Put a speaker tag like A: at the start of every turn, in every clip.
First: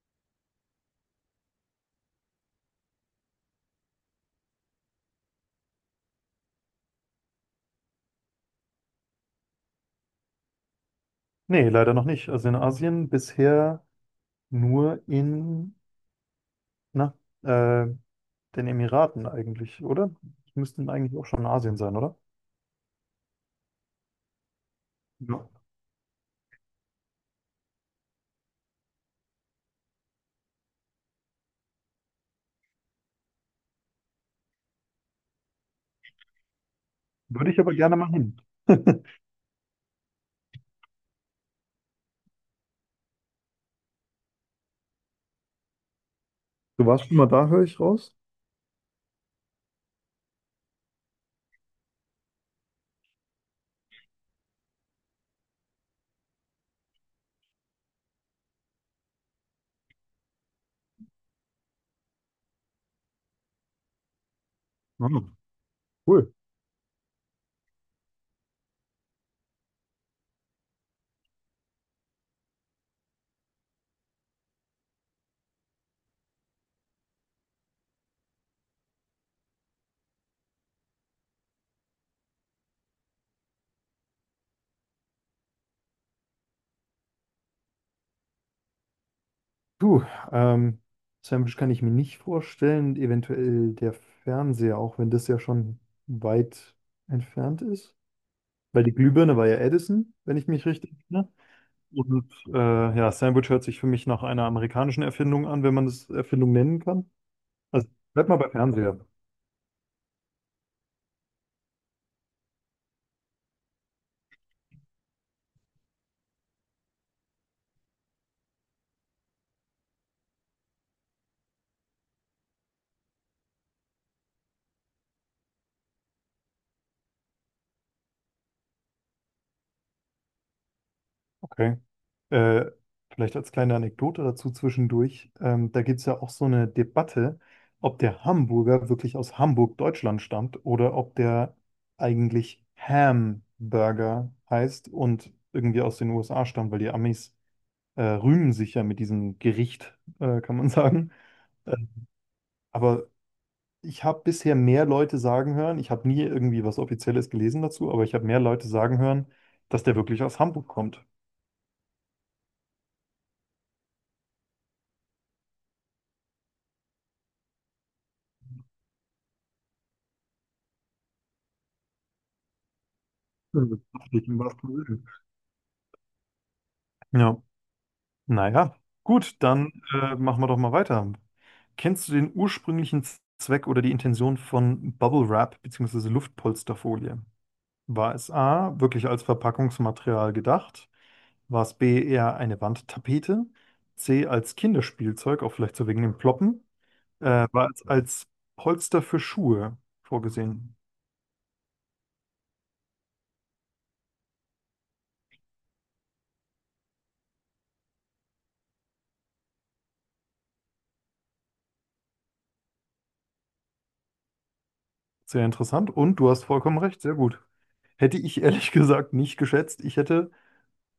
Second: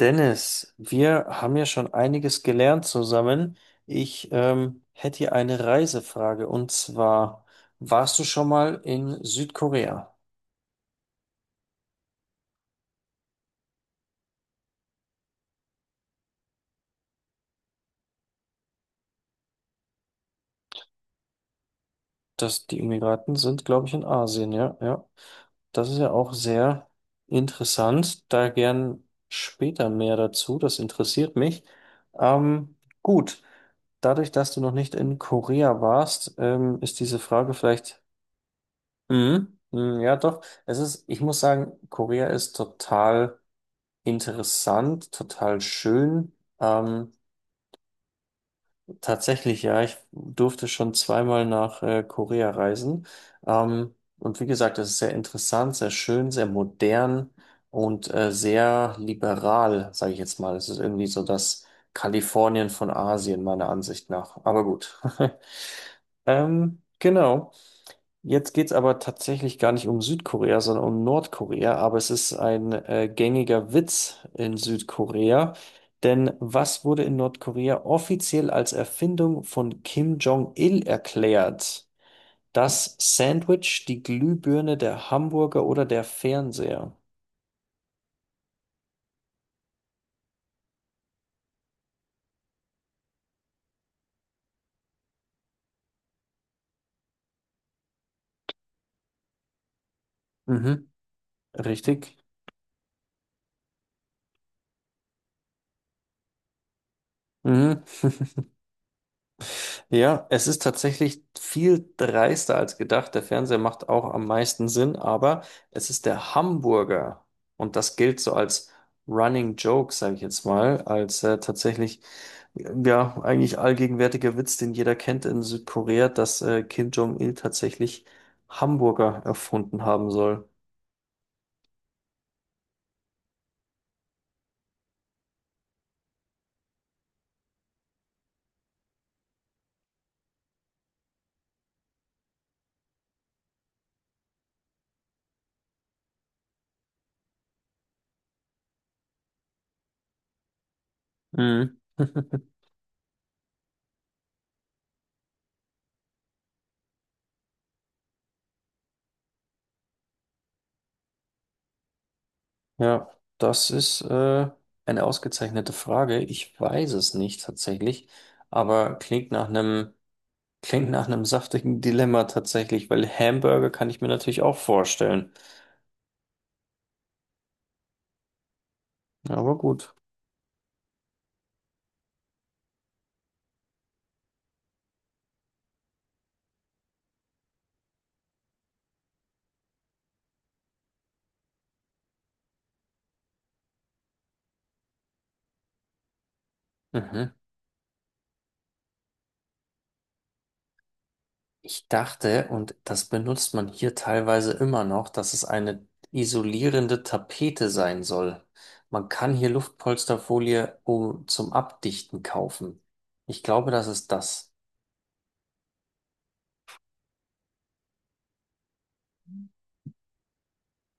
A: Dennis, wir haben ja schon einiges gelernt zusammen. Ich hätte hier eine Reisefrage und zwar, warst du schon mal in Südkorea?
B: Nee, leider noch nicht. Also in Asien bisher nur in na, äh, den Emiraten eigentlich, oder? Die müssten eigentlich auch schon in Asien sein, oder?
A: Die Emiraten sind, glaube ich, in Asien, ja, ja.
B: Ja.
A: Das ist ja auch sehr interessant. Da gern später mehr dazu. Das interessiert mich. Ähm, gut, dadurch, dass du noch nicht in Korea warst, ist diese
B: Würde
A: Frage
B: ich aber gerne
A: vielleicht
B: mal hin.
A: Mhm. Mhm, ja, doch. Es ist, ich muss sagen, Korea ist total interessant, total schön.
B: Du warst
A: Ähm,
B: schon mal da, höre ich raus?
A: Tatsächlich, ja, ich durfte schon zweimal nach Korea reisen. Und wie gesagt, es ist sehr interessant, sehr schön, sehr modern und sehr liberal, sage ich jetzt mal. Es ist irgendwie so das Kalifornien von Asien, meiner Ansicht nach. Aber gut.
B: Ah, cool.
A: Genau. Jetzt geht's aber tatsächlich gar nicht um Südkorea, sondern um Nordkorea. Aber es ist ein gängiger Witz in Südkorea. Denn was wurde in Nordkorea offiziell als Erfindung von Kim Jong-il erklärt? Das Sandwich, die Glühbirne, der Hamburger oder der Fernseher?
B: Du, ähm, Sandwich kann ich mir nicht vorstellen, eventuell der Fernseher, auch wenn das ja schon weit entfernt ist. Weil die Glühbirne war ja Edison, wenn ich mich
A: Mhm,
B: richtig erinnere.
A: richtig.
B: Und ja, Sandwich hört sich für mich nach einer amerikanischen Erfindung an, wenn man das Erfindung nennen kann.
A: Mhm.
B: Also bleib mal bei Fernseher.
A: Ja, es ist tatsächlich viel dreister als gedacht. Der Fernseher macht auch am meisten Sinn, aber es ist der Hamburger. Und das gilt so als Running Joke, sage ich jetzt mal, als tatsächlich, ja, eigentlich allgegenwärtiger Witz, den jeder kennt in Südkorea, dass Kim Jong-il tatsächlich Hamburger erfunden haben soll.
B: Okay. Äh, Vielleicht als kleine Anekdote dazu zwischendurch. Da gibt es ja auch so eine Debatte, ob der Hamburger wirklich aus Hamburg, Deutschland stammt oder ob der eigentlich Hamburger heißt und irgendwie aus den USA stammt, weil die Amis rühmen sich ja mit diesem Gericht, kann man sagen. Äh,
A: Mhm.
B: Aber ich habe bisher mehr Leute sagen hören, ich habe nie irgendwie was Offizielles gelesen dazu, aber ich habe mehr Leute sagen hören, dass der wirklich aus Hamburg kommt.
A: Ja, das ist eine ausgezeichnete Frage. Ich weiß es nicht tatsächlich, aber klingt nach einem. Klingt nach einem saftigen Dilemma tatsächlich, weil Hamburger
B: Also,
A: kann ich
B: das
A: mir
B: liegt im
A: natürlich auch
B: wahrsten Sinne.
A: vorstellen.
B: Ja, naja, gut,
A: Aber
B: dann
A: gut.
B: machen wir doch mal weiter. Kennst du den ursprünglichen Zweck oder die Intention von Bubble Wrap bzw. Luftpolsterfolie? War es A, wirklich als Verpackungsmaterial gedacht? War es B, eher eine Wandtapete? C, als Kinderspielzeug, auch vielleicht so wegen dem Ploppen?
A: Mhm.
B: War als Polster für Schuhe vorgesehen.
A: Ich dachte, und das benutzt man hier teilweise immer noch, dass es eine isolierende Tapete sein soll. Man kann hier Luftpolsterfolie zum Abdichten kaufen. Ich glaube, das.
B: Sehr interessant und du hast vollkommen recht, sehr gut. Hätte ich ehrlich gesagt nicht geschätzt. Ich hätte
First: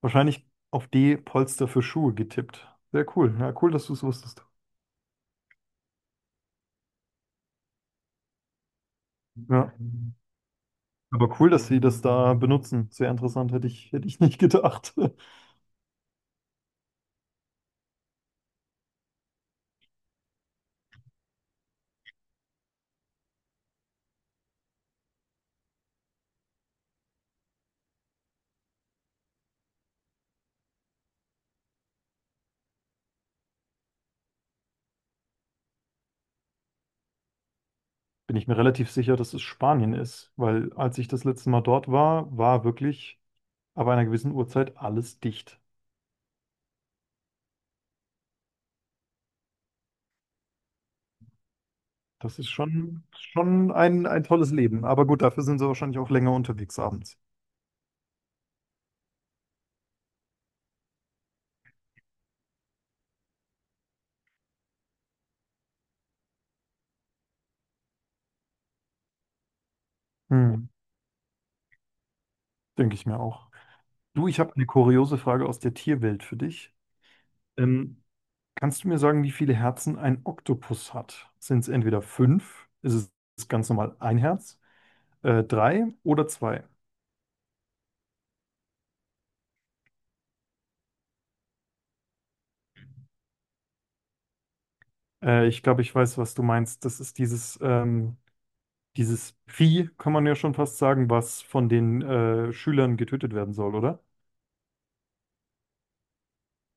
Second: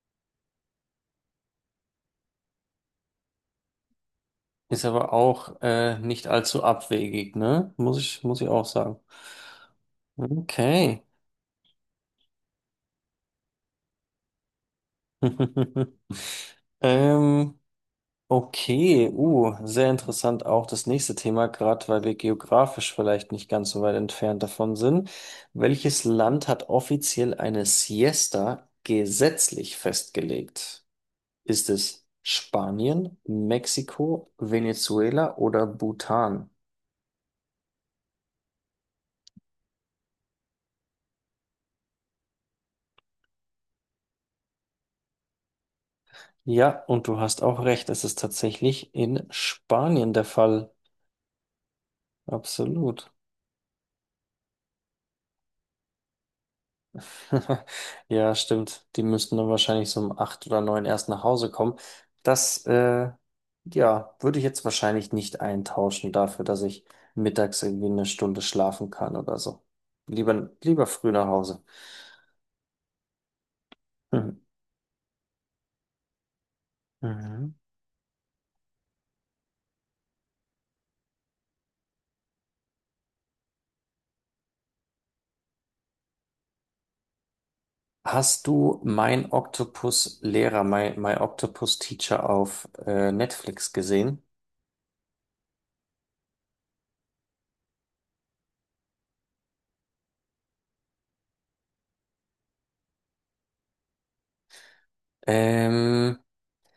B: wahrscheinlich auf D Polster für Schuhe getippt. Sehr cool. Ja, cool, dass du es wusstest.
A: Ist aber auch nicht allzu abwegig, ne? Muss ich auch sagen.
B: Ja.
A: Okay.
B: Aber cool, dass sie das da benutzen. Sehr interessant, hätte ich nicht gedacht.
A: Ähm, Okay, sehr interessant auch das nächste Thema, gerade weil wir geografisch vielleicht nicht ganz so weit entfernt davon sind. Welches Land hat offiziell eine Siesta gesetzlich festgelegt? Ist es Spanien, Mexiko, Venezuela oder Bhutan?
B: Bin ich mir relativ sicher, dass es Spanien ist, weil als ich das letzte Mal dort war, war wirklich ab einer gewissen Uhrzeit alles dicht.
A: Ja, und du hast auch recht, es ist tatsächlich in Spanien der Fall.
B: Das ist schon,
A: Absolut.
B: schon ein tolles Leben. Aber gut, dafür sind sie wahrscheinlich auch länger unterwegs abends.
A: Ja, stimmt. Die müssten dann wahrscheinlich so um 8 oder 9 erst nach Hause kommen. Das, äh, ja, würde ich jetzt wahrscheinlich nicht eintauschen dafür, dass ich mittags irgendwie eine Stunde schlafen kann oder so. Lieber,
B: Hm,
A: lieber früh nach Hause.
B: denke ich mir auch. Du, ich
A: Mhm.
B: habe eine kuriose Frage aus der Tierwelt für dich.
A: Mhm.
B: Ähm, Kannst du mir sagen, wie viele Herzen ein Oktopus hat? Sind es entweder fünf, ist es ganz normal ein Herz, drei oder zwei?
A: Hast du mein Octopus-Lehrer, My Octopus Teacher auf Netflix gesehen?
B: Ich glaube, ich weiß, was du meinst. Das ist dieses Vieh, kann man ja schon fast sagen, was von den Schülern getötet werden soll, oder?
A: Ähm,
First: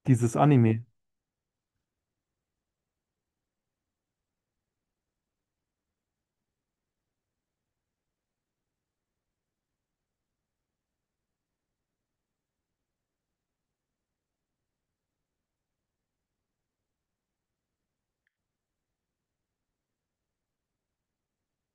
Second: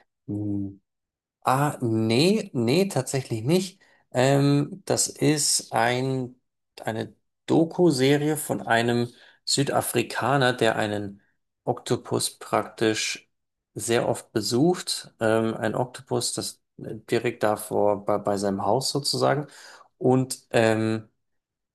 B: Dieses
A: hm.
B: Anime.
A: Ah, nee, nee, tatsächlich nicht. Das ist eine Doku-Serie von einem Südafrikaner, der einen Oktopus praktisch sehr oft besucht. Ein Oktopus, das direkt davor bei, bei seinem Haus sozusagen. Und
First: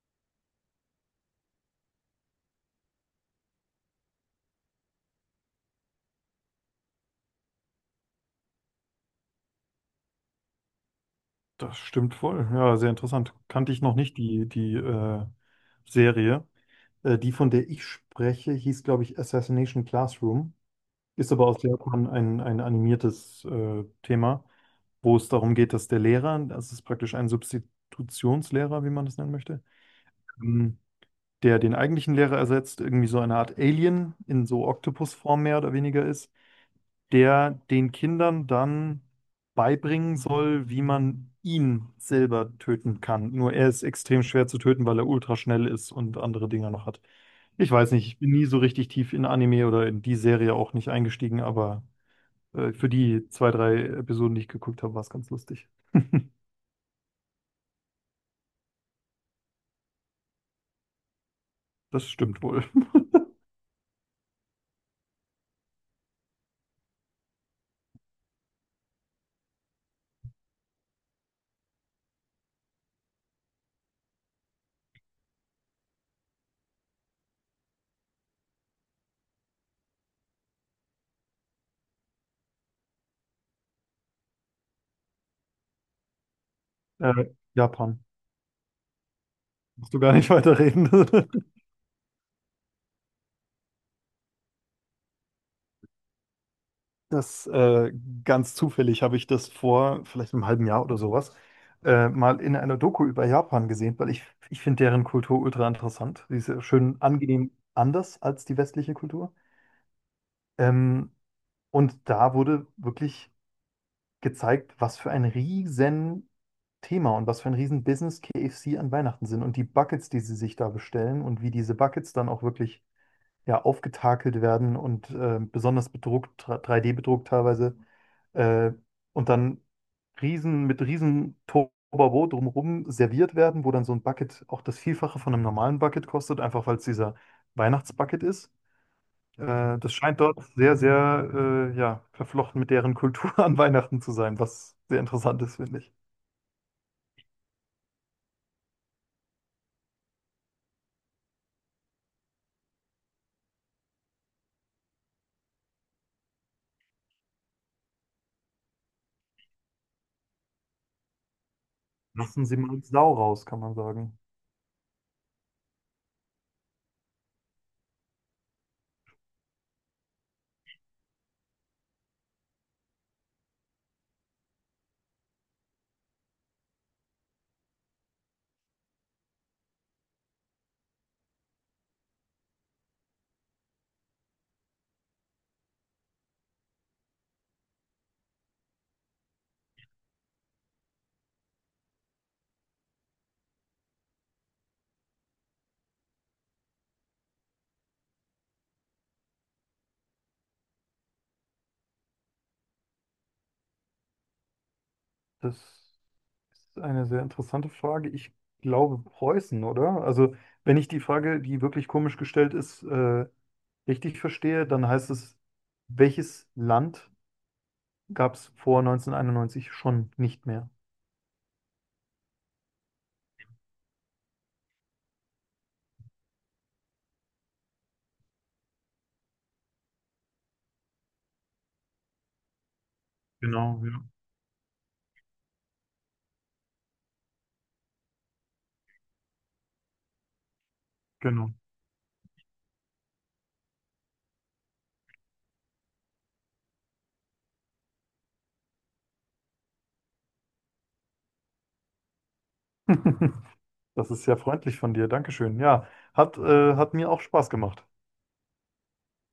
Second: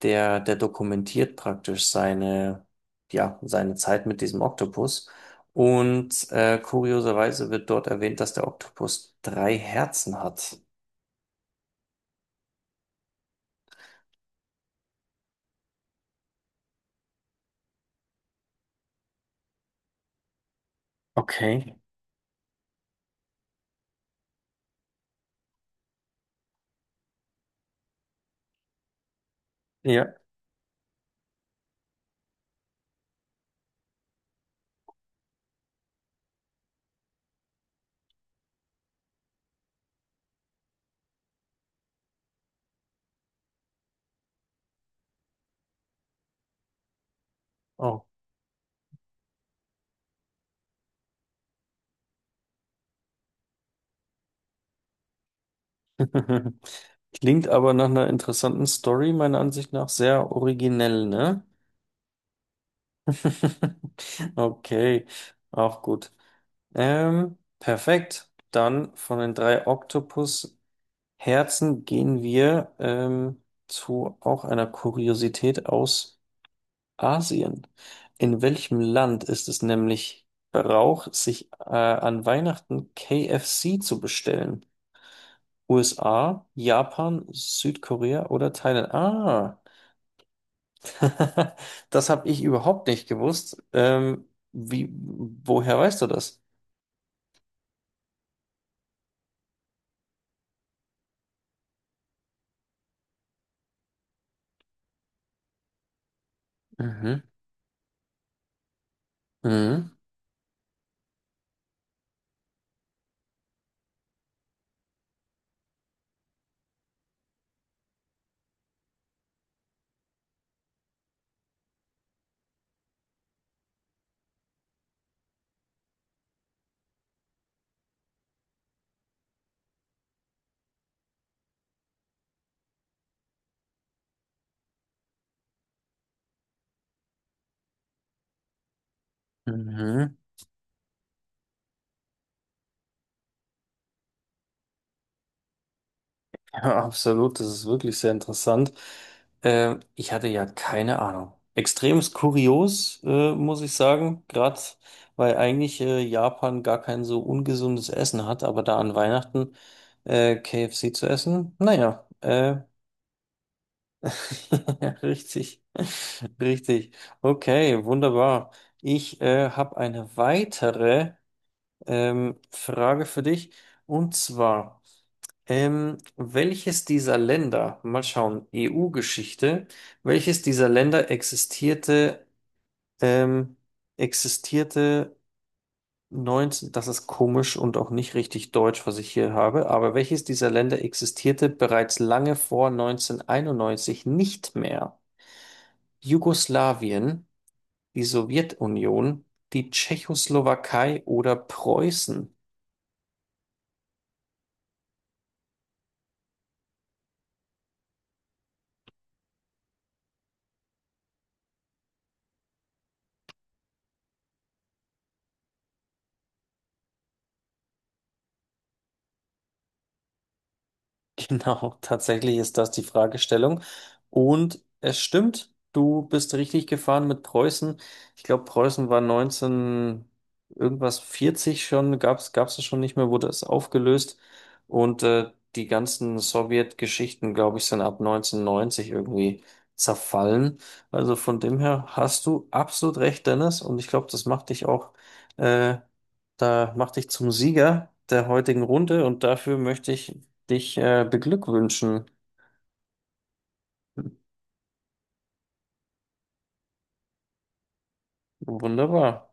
A: der dokumentiert praktisch seine, ja, seine Zeit mit diesem Oktopus. Und kurioserweise wird dort erwähnt, dass der Oktopus drei Herzen hat.
B: Das stimmt wohl. Ja, sehr interessant. Kannte ich noch nicht die Serie. Die, von der ich spreche, hieß, glaube ich, Assassination Classroom. Ist aber aus
A: Okay.
B: Japan ein animiertes Thema, wo es darum geht, dass der Lehrer, das ist praktisch ein Substitutionslehrer, wie man das nennen möchte,
A: Ja.
B: ähm, der den eigentlichen Lehrer ersetzt, irgendwie so eine Art Alien in so Oktopusform mehr oder weniger ist, der den Kindern dann beibringen soll, wie man ihn selber töten kann. Nur er ist extrem schwer zu töten, weil er ultra schnell ist und andere Dinger noch hat. Ich weiß
A: Oh.
B: nicht, ich bin nie so richtig tief in Anime oder in die Serie auch nicht eingestiegen, aber für die zwei, drei Episoden, die ich geguckt habe, war es ganz lustig.
A: Klingt aber nach einer interessanten Story, meiner Ansicht nach sehr originell, ne?
B: Das stimmt wohl.
A: Okay, auch gut. Perfekt. Dann von den drei Oktopus Herzen gehen wir zu auch einer Kuriosität aus Asien. In welchem Land ist es nämlich Brauch, sich an Weihnachten KFC zu bestellen? USA, Japan,
B: Japan.
A: Südkorea oder Thailand? Ah,
B: Musst du gar nicht weiterreden.
A: das habe ich überhaupt nicht gewusst. Woher weißt du das?
B: Das ganz zufällig habe ich das vor vielleicht einem halben Jahr oder sowas mal in einer Doku über Japan gesehen, ich finde deren Kultur ultra interessant. Die ist ja schön
A: Mhm.
B: angenehm anders als die westliche Kultur.
A: Mhm.
B: Ähm, und da wurde wirklich gezeigt, was für ein riesen Thema und was für ein riesen Business KFC an Weihnachten sind und die Buckets, die sie sich da bestellen und wie diese Buckets dann auch wirklich, ja, aufgetakelt werden und besonders bedruckt, 3D-bedruckt teilweise. Äh, und dann riesen, mit riesen Tobabo drumherum serviert werden, wo dann so ein Bucket auch das Vielfache von einem normalen Bucket kostet, einfach weil es dieser Weihnachtsbucket ist. Das
A: Mhm.
B: scheint dort sehr, sehr ja, verflochten mit deren Kultur an Weihnachten zu sein, was sehr interessant ist, finde ich.
A: Ja, absolut, das ist wirklich sehr interessant. Ich hatte ja keine Ahnung. Extremst kurios, muss ich sagen, gerade weil eigentlich Japan gar kein so ungesundes Essen hat, aber da an Weihnachten KFC zu essen, naja,
B: Lassen Sie mal Sau raus, kann man sagen.
A: ja, richtig, richtig. Okay, wunderbar. Ich habe eine weitere Frage für dich und zwar. Welches dieser Länder, mal schauen, EU-Geschichte, welches dieser Länder existierte, ähm, existierte das ist komisch und auch nicht richtig deutsch, was ich hier habe, aber welches dieser Länder existierte bereits lange vor 1991 nicht mehr? Jugoslawien, die Sowjetunion, die Tschechoslowakei oder Preußen?
B: Das ist eine sehr interessante Frage. Ich glaube Preußen, oder? Also, wenn ich die Frage, die wirklich komisch gestellt ist, richtig verstehe, dann heißt es, welches Land gab es vor 1991 schon nicht mehr?
A: Genau, tatsächlich ist das die Fragestellung. Und es stimmt, du bist richtig gefahren mit Preußen. Ich glaube, Preußen war 19 irgendwas 40 schon, gab's es schon nicht mehr, wurde es
B: Genau, ja,
A: aufgelöst. Und die ganzen Sowjetgeschichten, glaube ich, sind ab 1990 irgendwie zerfallen. Also von
B: genau.
A: dem her hast du absolut recht, Dennis. Und ich glaube, das macht dich auch äh, da macht dich zum Sieger der heutigen Runde und dafür möchte ich dich beglückwünschen.
B: Das ist sehr freundlich von dir. Dankeschön. Ja, hat mir auch Spaß gemacht.
A: Wunderbar.